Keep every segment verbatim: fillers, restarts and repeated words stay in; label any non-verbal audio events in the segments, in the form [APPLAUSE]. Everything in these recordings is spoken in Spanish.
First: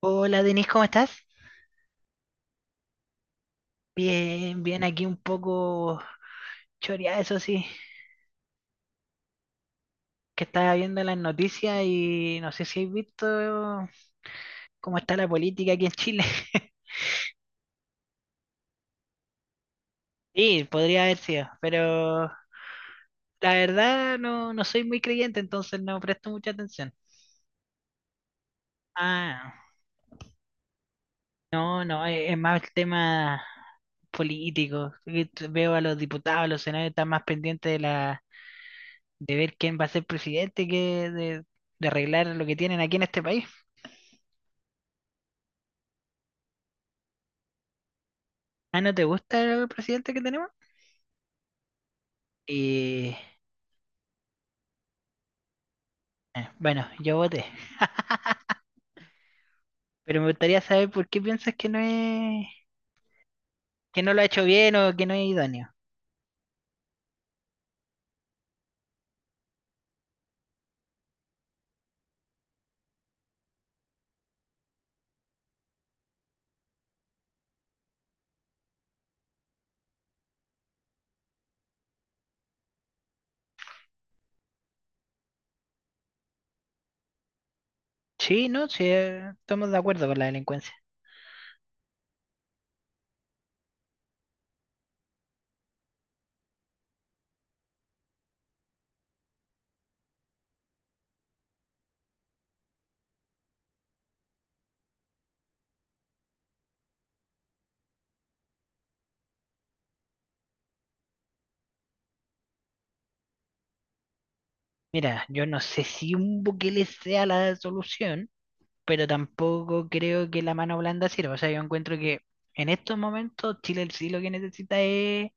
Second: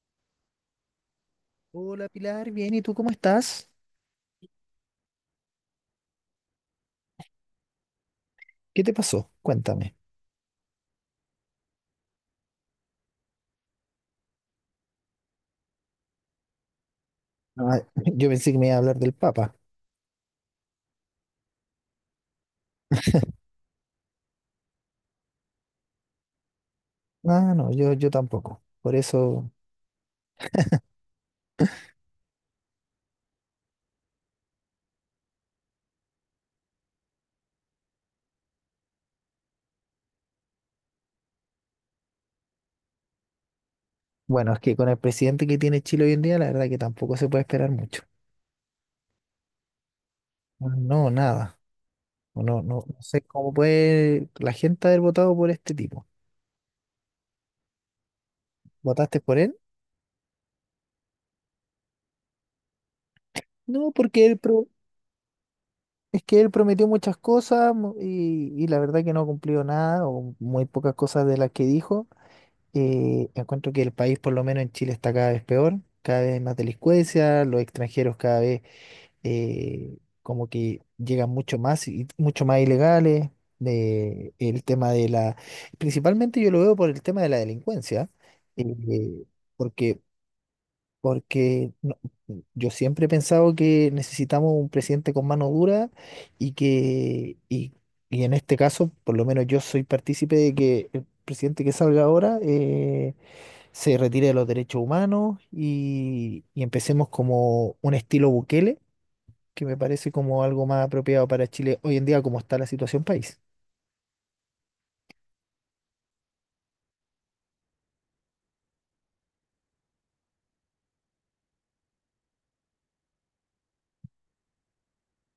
Hola Denise, ¿cómo estás? Hola Pilar, bien, ¿y tú cómo estás? Bien, bien, aquí un poco choreada, eso sí, ¿Qué te pasó? Cuéntame. que estaba viendo las noticias y no sé si has visto cómo está la política aquí en Chile. [LAUGHS] Ah, [LAUGHS] yo pensé que me iba a hablar del Papa. Sí, podría haber sido, pero la verdad no, no soy muy creyente, entonces no presto mucha atención. Ah, no, yo, yo tampoco. Por eso, Ah, no, no, es, es más el tema político. que t- Veo a los diputados, a los senadores están más pendientes de la, de ver quién va a ser presidente que de de arreglar lo que tienen aquí en este país. bueno, es que con el presidente que tiene Chile hoy en día, la verdad que tampoco se puede esperar mucho. Ah, ¿no te gusta el presidente que tenemos? Ah, no, nada. No, no, no Y sé cómo puede la gente haber votado por este tipo. eh, bueno, yo voté. ¿Votaste por él? Pero me gustaría saber por qué piensas que no es, No, que no lo ha porque él hecho pro- bien o que no es idóneo. es que él prometió muchas cosas mu- y, y la verdad que no cumplió nada o muy pocas cosas de las que dijo. Eh, encuentro que el país, por lo menos en Chile, está cada vez peor, cada vez hay más delincuencia, los extranjeros cada vez eh, como que llegan mucho más y mucho más ilegales. De- el tema de la, principalmente yo lo veo por el tema de la delincuencia, Sí, no, sí, eh, eh, estamos de porque, acuerdo con la delincuencia. porque no- yo siempre he pensado que necesitamos un presidente con mano dura y que, y, y en este caso, por lo menos yo soy partícipe de que el presidente que salga ahora. Eh, se retire de los derechos humanos y, y empecemos como un estilo Bukele, que me parece como algo más apropiado para Chile hoy en día como está la situación país. Mira, yo no sé si un Bukele sea la solución, pero tampoco creo que la mano blanda sirva. O sea, yo encuentro que en estos momentos Chile sí lo que necesita es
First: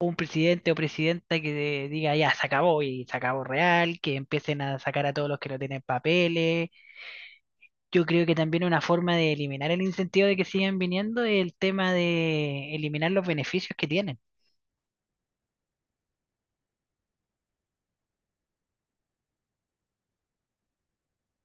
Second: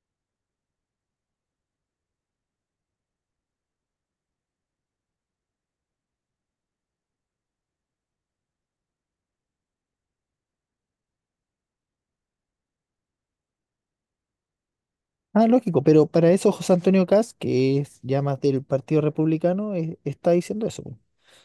un presidente o presidenta que diga ya se acabó y se acabó real, que empiecen a sacar a todos los que no tienen papeles. Yo creo que también una forma de eliminar el incentivo de que sigan viniendo es el tema de eliminar los beneficios que tienen. Ah, lógico, pero para eso José Antonio Kast, que es ya más del Partido Republicano, eh, está diciendo eso.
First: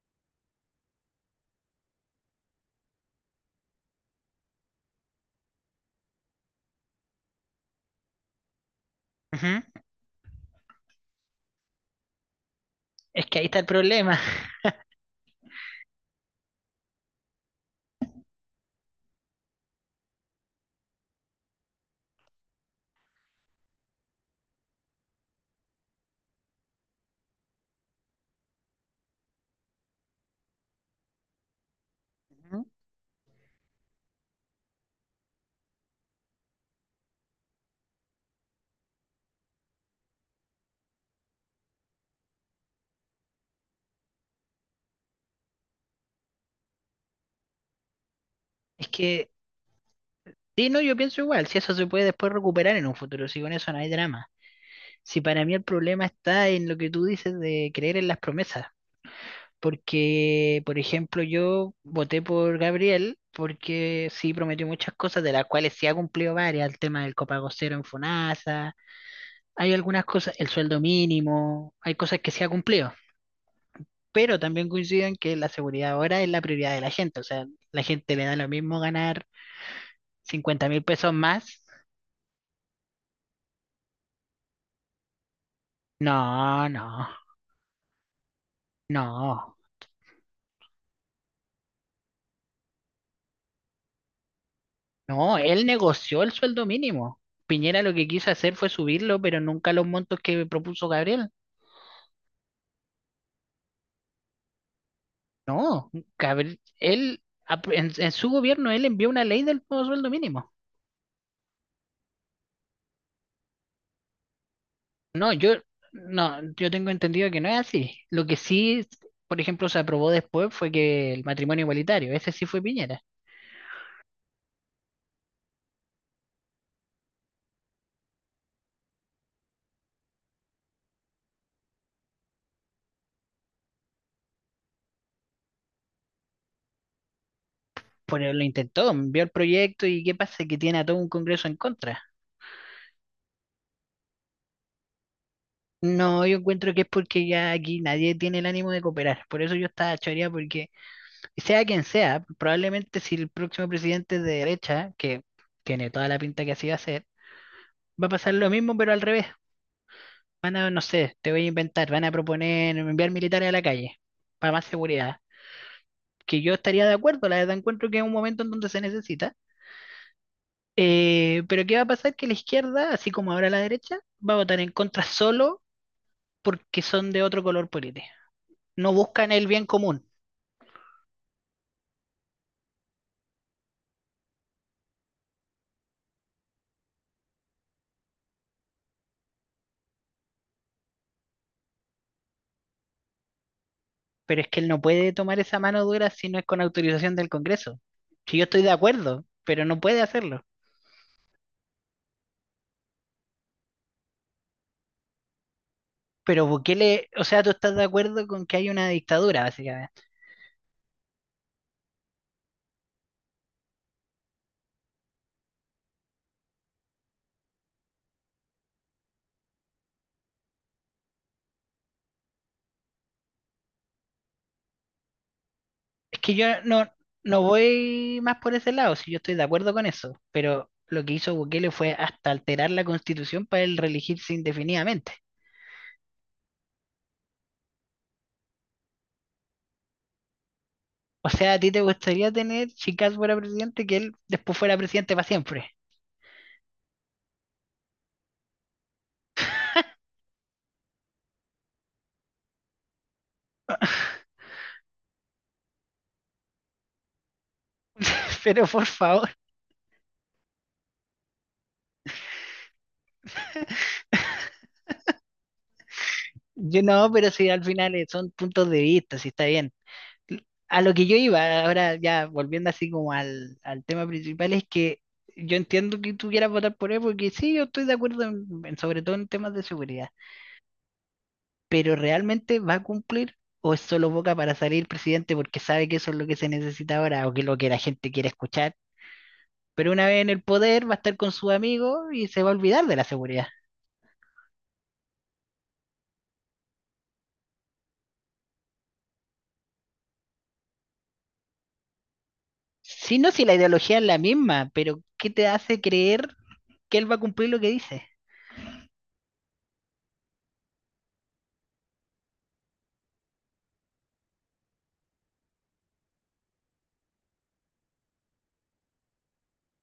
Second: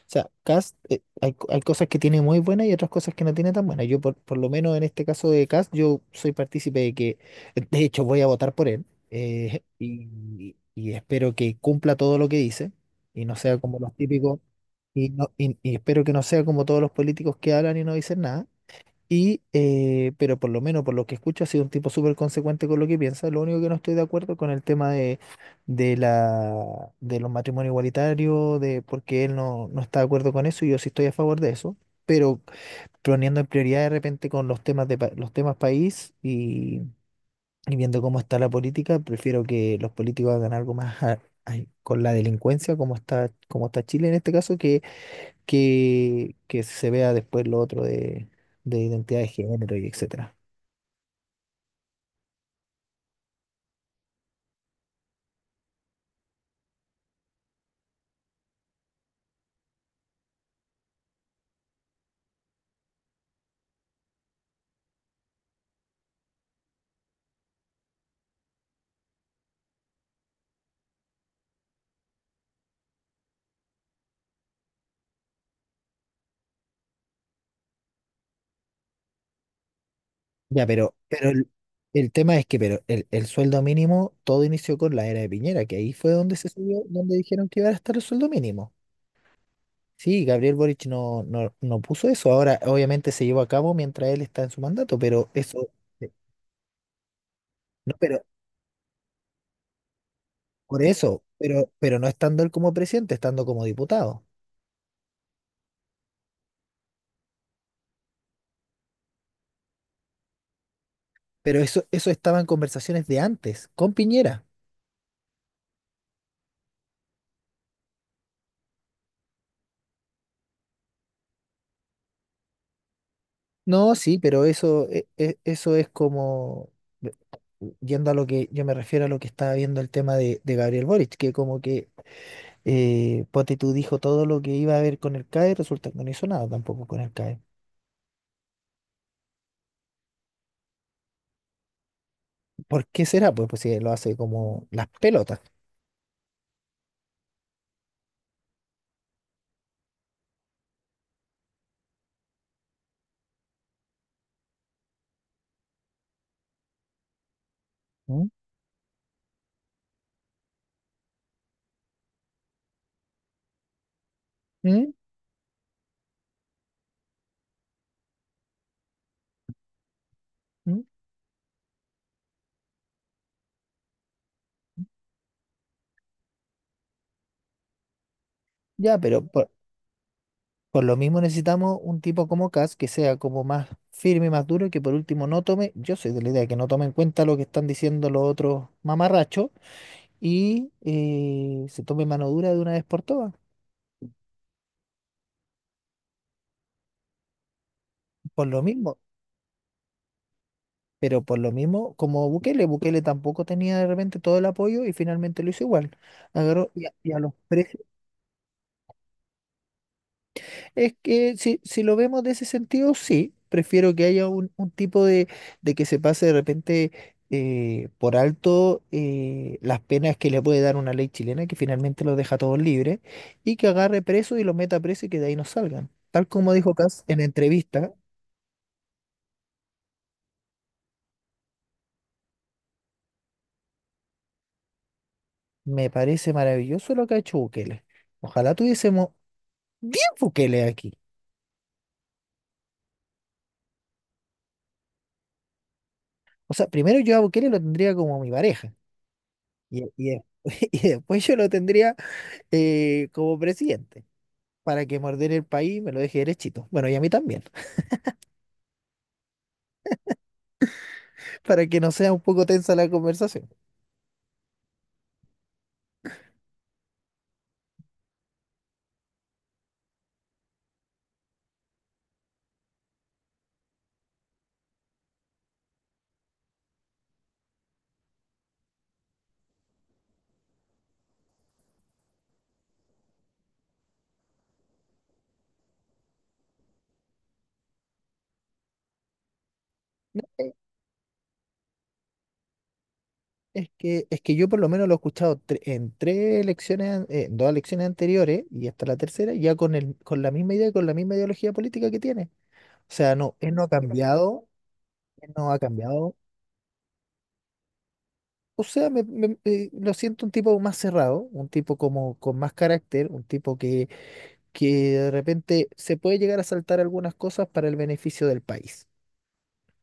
Sea, Cast, eh, hay, co- hay cosas que tiene muy buenas y otras cosas que no tiene tan buenas. Yo, por, por lo menos en este caso de Cast, yo soy partícipe de que, de hecho, voy a votar por él Ujú. eh, [LAUGHS] y, y espero que cumpla todo lo que dice Es y no que ahí está sea el como los problema. típicos, y, no, y, y espero que no sea como todos los políticos que hablan y no dicen nada. Y, eh, pero por lo menos por lo que escucho, ha sido un tipo súper consecuente con lo que piensa. Lo único que no estoy de acuerdo con el tema de, de la, de los matrimonios igualitarios, de porque él no, no está de acuerdo con eso y yo sí estoy a favor de eso. Pero Ujú. poniendo en prioridad de repente con los temas de pa- los temas país y, y viendo cómo está la política, prefiero que los políticos hagan algo más a- ay, con la delincuencia, como está, como está Chile en este caso, que, que se vea después lo otro de, de Es identidad de que, género y etcétera. sí, no, yo pienso igual, si eso se puede después recuperar en un futuro, si con eso no hay drama. Si para mí el problema está en lo que tú dices de creer en las promesas. Porque, por ejemplo, yo voté por Gabriel porque sí prometió muchas cosas, de las cuales sí ha cumplido varias, el tema del copago cero en Fonasa, hay algunas cosas, el sueldo mínimo, hay cosas que sí ha cumplido, pero también coinciden que la seguridad ahora es la prioridad de la gente, o sea, la gente le da lo mismo ganar Ya, cincuenta mil pero, pesos pero el, más. el tema es que pero el, el sueldo mínimo, todo inició con la era de Piñera, que ahí fue donde se No, subió, no, donde dijeron que iba a estar el sueldo mínimo. no, Sí, Gabriel Boric no, no, no puso eso. Ahora, obviamente, se llevó a cabo mientras él está en su mandato, pero no, él eso, eh, negoció el sueldo mínimo. Piñera lo no, que pero quiso hacer fue subirlo, pero nunca los montos que por propuso eso, Gabriel. pero, pero no estando él como presidente, estando como diputado. No, Gabriel, él, ap- en, en su gobierno, él envió una ley del nuevo sueldo mínimo. Pero eso, eso estaba en conversaciones de antes, con Piñera. No, yo, no, yo tengo entendido que no es así. Lo que sí, por ejemplo, se aprobó después fue que el matrimonio igualitario, ese sí fue Piñera. No, sí, pero eso, e- e- eso es como, yendo a lo que yo me refiero a lo que estaba viendo el tema de, de Gabriel Boric, que como que eh, ponte tú dijo todo lo que iba a haber con el C A E, resulta que no hizo nada tampoco con el C A E. Pero lo intentó, envió el proyecto y ¿qué pasa? Que tiene a todo un Congreso en contra. ¿Por qué será? Pues, pues si lo hace como las pelotas. No, yo encuentro que es porque ya aquí nadie tiene el ánimo de cooperar. Por eso yo estaba choreada, porque sea quien sea, probablemente si el próximo presidente es de derecha, que tiene toda la pinta que así va a ser, va a ¿Mm? pasar lo mismo, pero al revés. Van a, no sé, te voy a inventar, van a proponer enviar militares a la calle para más ¿Mm? seguridad. Que yo estaría de acuerdo, la verdad, encuentro que es un momento en donde se necesita. ¿Mm? Eh, pero ¿qué va a pasar? Que la izquierda, así como ahora la derecha, va a votar en contra solo porque son de otro color político. No Ya, pero buscan el por, bien común, por lo mismo necesitamos un tipo como Cas que sea como más firme, más duro, y que por último no tome, yo soy de la idea de que no tome en cuenta lo que están diciendo los otros mamarrachos y eh, se tome mano dura de una vez por todas, pero es que él no puede tomar esa mano dura si no es con autorización del Congreso. Si yo por estoy lo de mismo, acuerdo, pero no puede hacerlo. pero por lo mismo como Bukele, Bukele tampoco tenía de repente todo el apoyo y finalmente lo hizo igual, Pero agarró y a, Bukele, y a o los sea, tú estás de precios. acuerdo con que hay una dictadura, básicamente. Es que si, si lo vemos de ese sentido, sí, prefiero que haya un, un tipo de, de que se pase de repente eh, por alto eh, las penas que le puede dar una ley chilena que finalmente los deja todos libres y que agarre preso y los meta preso y que de ahí no salgan. Es Tal que yo como dijo no, Kass en no entrevista, voy más por ese lado, si yo estoy de acuerdo con eso, pero lo que hizo Bukele fue hasta alterar la constitución para él reelegirse indefinidamente. me parece maravilloso lo que ha hecho Bukele. Ojalá tuviésemos diez Bukele aquí. O sea, a ti te gustaría tener, si Kast fuera presidente, que él después fuera presidente para siempre. O sea, primero yo a Bukele lo tendría como mi pareja y, y [LAUGHS] y después yo lo tendría eh, como presidente para que morder el país y me lo deje derechito. Bueno, y a mí también, [LAUGHS] Pero por favor, [LAUGHS] para que no sea un poco tensa la conversación. yo no, pero si al final eh, son puntos de vista, si está bien. A lo que yo iba, ahora ya volviendo así como al, al tema principal, es que yo entiendo que tú quieras votar por él, porque sí, yo estoy de acuerdo, en- en- sobre todo en temas de seguridad, pero ¿realmente va a cumplir? ¿O es solo boca para salir presidente porque sabe que eso es lo que se necesita ahora o que es lo que la gente quiere escuchar? Pero una vez en el Eh, poder va a estar con sus amigos y se va a olvidar de la seguridad. Es que, es que yo por lo menos lo he escuchado tre- en tres elecciones, an- eh, en dos elecciones anteriores y hasta la tercera, ya con, el, con la misma idea y con la misma ideología política que tiene. O sea, Si no, no, si él la no ha ideología es la cambiado, misma, pero ¿qué él te no ha hace cambiado. creer que él va a cumplir lo que dice? O sea, me, me- eh, lo siento un tipo más cerrado, un tipo como con más carácter, un tipo que, que de repente se puede llegar a saltar algunas cosas para el beneficio del país.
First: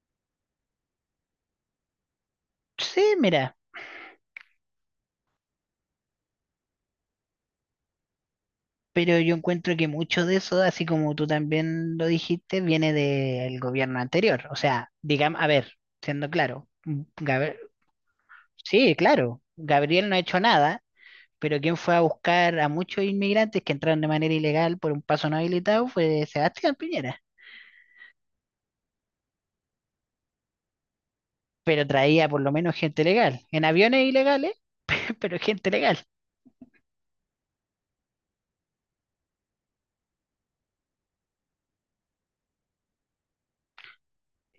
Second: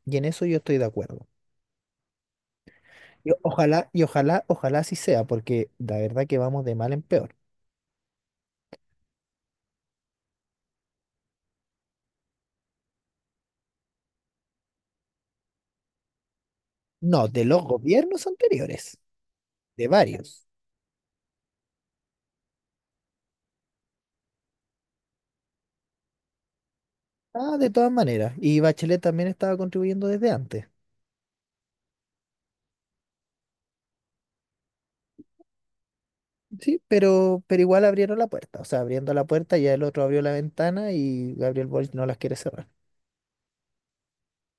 Y en eso yo estoy de acuerdo. Sí, Y mira, ojalá, y ojalá, ojalá así sea, porque la verdad que vamos de mal en peor. pero yo encuentro que mucho de eso, así como tú también lo dijiste, viene del gobierno anterior. O sea, digamos, a ver, siendo claro, No, de Gab- los gobiernos sí, anteriores, claro, de Gabriel no ha hecho varios. nada. Pero quien fue a buscar a muchos inmigrantes que entraron de manera ilegal por un paso no habilitado fue Sebastián Piñera. Ah, de todas maneras. Y Bachelet también estaba contribuyendo desde antes. Pero traía por lo menos gente legal, en aviones ilegales, [LAUGHS] pero gente legal. Sí, pero, pero igual abrieron la puerta. O sea, abriendo la puerta ya el otro abrió la ventana y Gabriel Boric no las quiere cerrar.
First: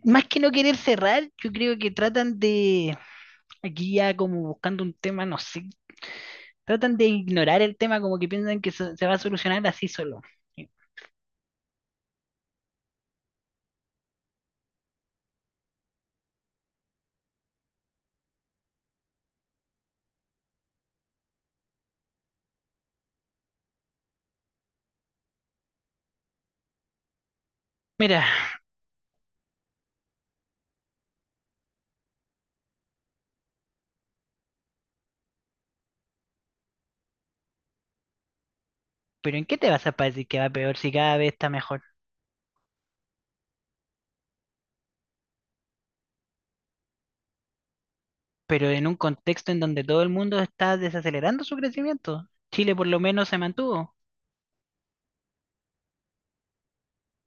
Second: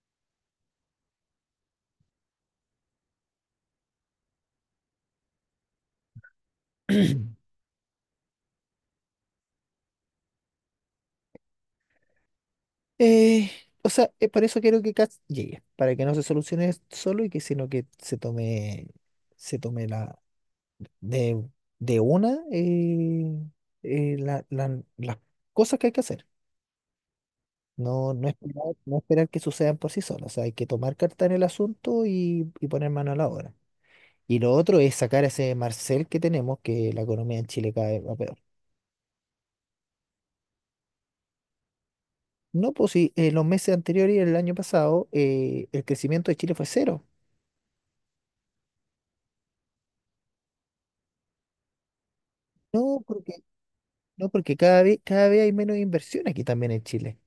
Más que no querer cerrar, yo creo que tratan de, aquí ya como buscando un tema, no sé, tratan de [CLEARS THROAT] ignorar el tema como que piensan que se se va a solucionar así solo. Eh, o sea, eh, por eso quiero que Katz llegue, para que no se solucione solo y que sino que se tome, se tome la de, de una eh, eh, la- la- las cosas que hay que hacer. No, Mira, no esperar, no esperar que sucedan por sí solas. O sea, hay que tomar carta en el asunto y, y poner mano a la obra. Y lo otro es sacar a ese Marcel que tenemos, que la economía en Chile cada vez va peor. pero ¿en qué te vas a decir que va peor si cada vez está mejor? No, pues sí, eh, los meses anteriores y el año pasado eh, el crecimiento de Chile fue cero. Pero en un contexto en donde todo el mundo está desacelerando su crecimiento. Chile por lo No, menos se mantuvo. no, porque cada vez, cada vez hay menos inversión aquí también en Chile.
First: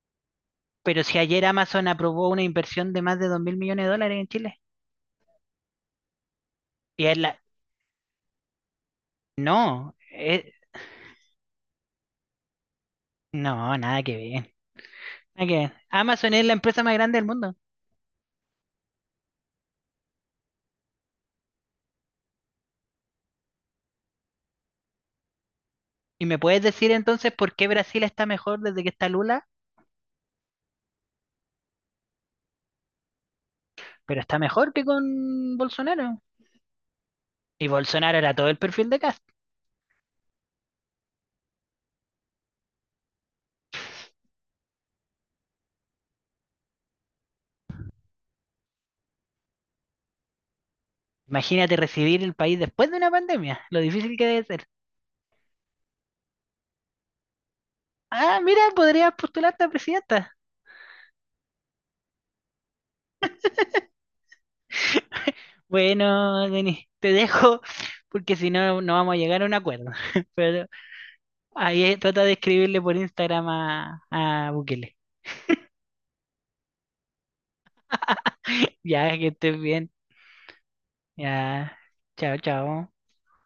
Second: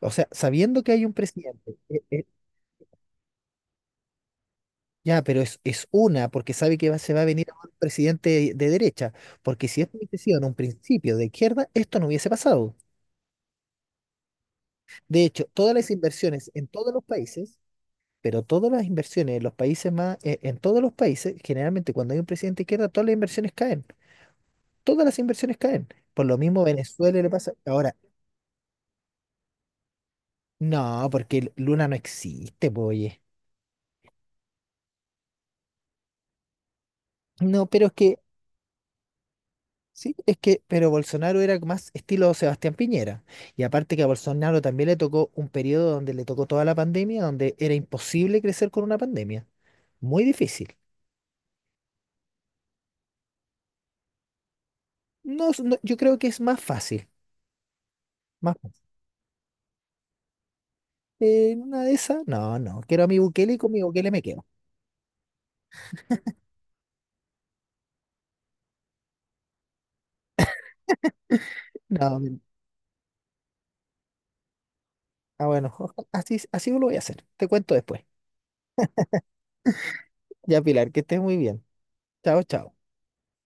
O sea, sabiendo que Pero hay un si ayer presidente, Amazon eh, eh, aprobó una inversión de más de dos mil millones de dólares en Chile, ya, pero es, es una, porque sabe que va- y se es va a la... venir un presidente de, de derecha, porque si No, esto hubiese sido en eh, un principio de izquierda, esto no hubiese pasado. no, nada que ver. De hecho, Nada que todas ver. las Amazon es inversiones la en empresa todos más los grande del mundo. países, pero todas las inversiones en los países más, eh, en todos los países, generalmente cuando hay un presidente de izquierda, todas las inversiones caen, todas las inversiones caen. ¿Y Por lo me puedes mismo decir Venezuela le entonces por pasa. qué Ahora, Brasil está mejor desde que está Lula? no, porque Luna no existe, pues, oye. Pero está mejor que con Bolsonaro. No, Y pero es Bolsonaro que era todo el perfil de Cast. sí, es que, pero Bolsonaro era más estilo Sebastián Piñera. Y aparte que a Bolsonaro también le tocó un periodo donde le tocó toda la pandemia, donde era imposible crecer con una pandemia. Muy difícil. Imagínate recibir el país después de una pandemia, lo difícil que debe ser. No, es- no, yo creo que es más fácil. Ah, Más mira, fácil. podrías postularte a presidenta. Eh, en una de esas, no, no. Quiero a mi Bukele y con mi Bukele me quedo. Bueno, Denis, te dejo porque si no, no vamos a llegar a un acuerdo. [LAUGHS] Pero ahí eh, No, trata de mi- escribirle por Instagram a, a Bukele. ah, bueno, [LAUGHS] oja- así, así lo voy a hacer. Te cuento después. [LAUGHS] Ya, que estés bien. Ya, Pilar, que estés muy bien. Ya. Chao, Chao, chao. chao.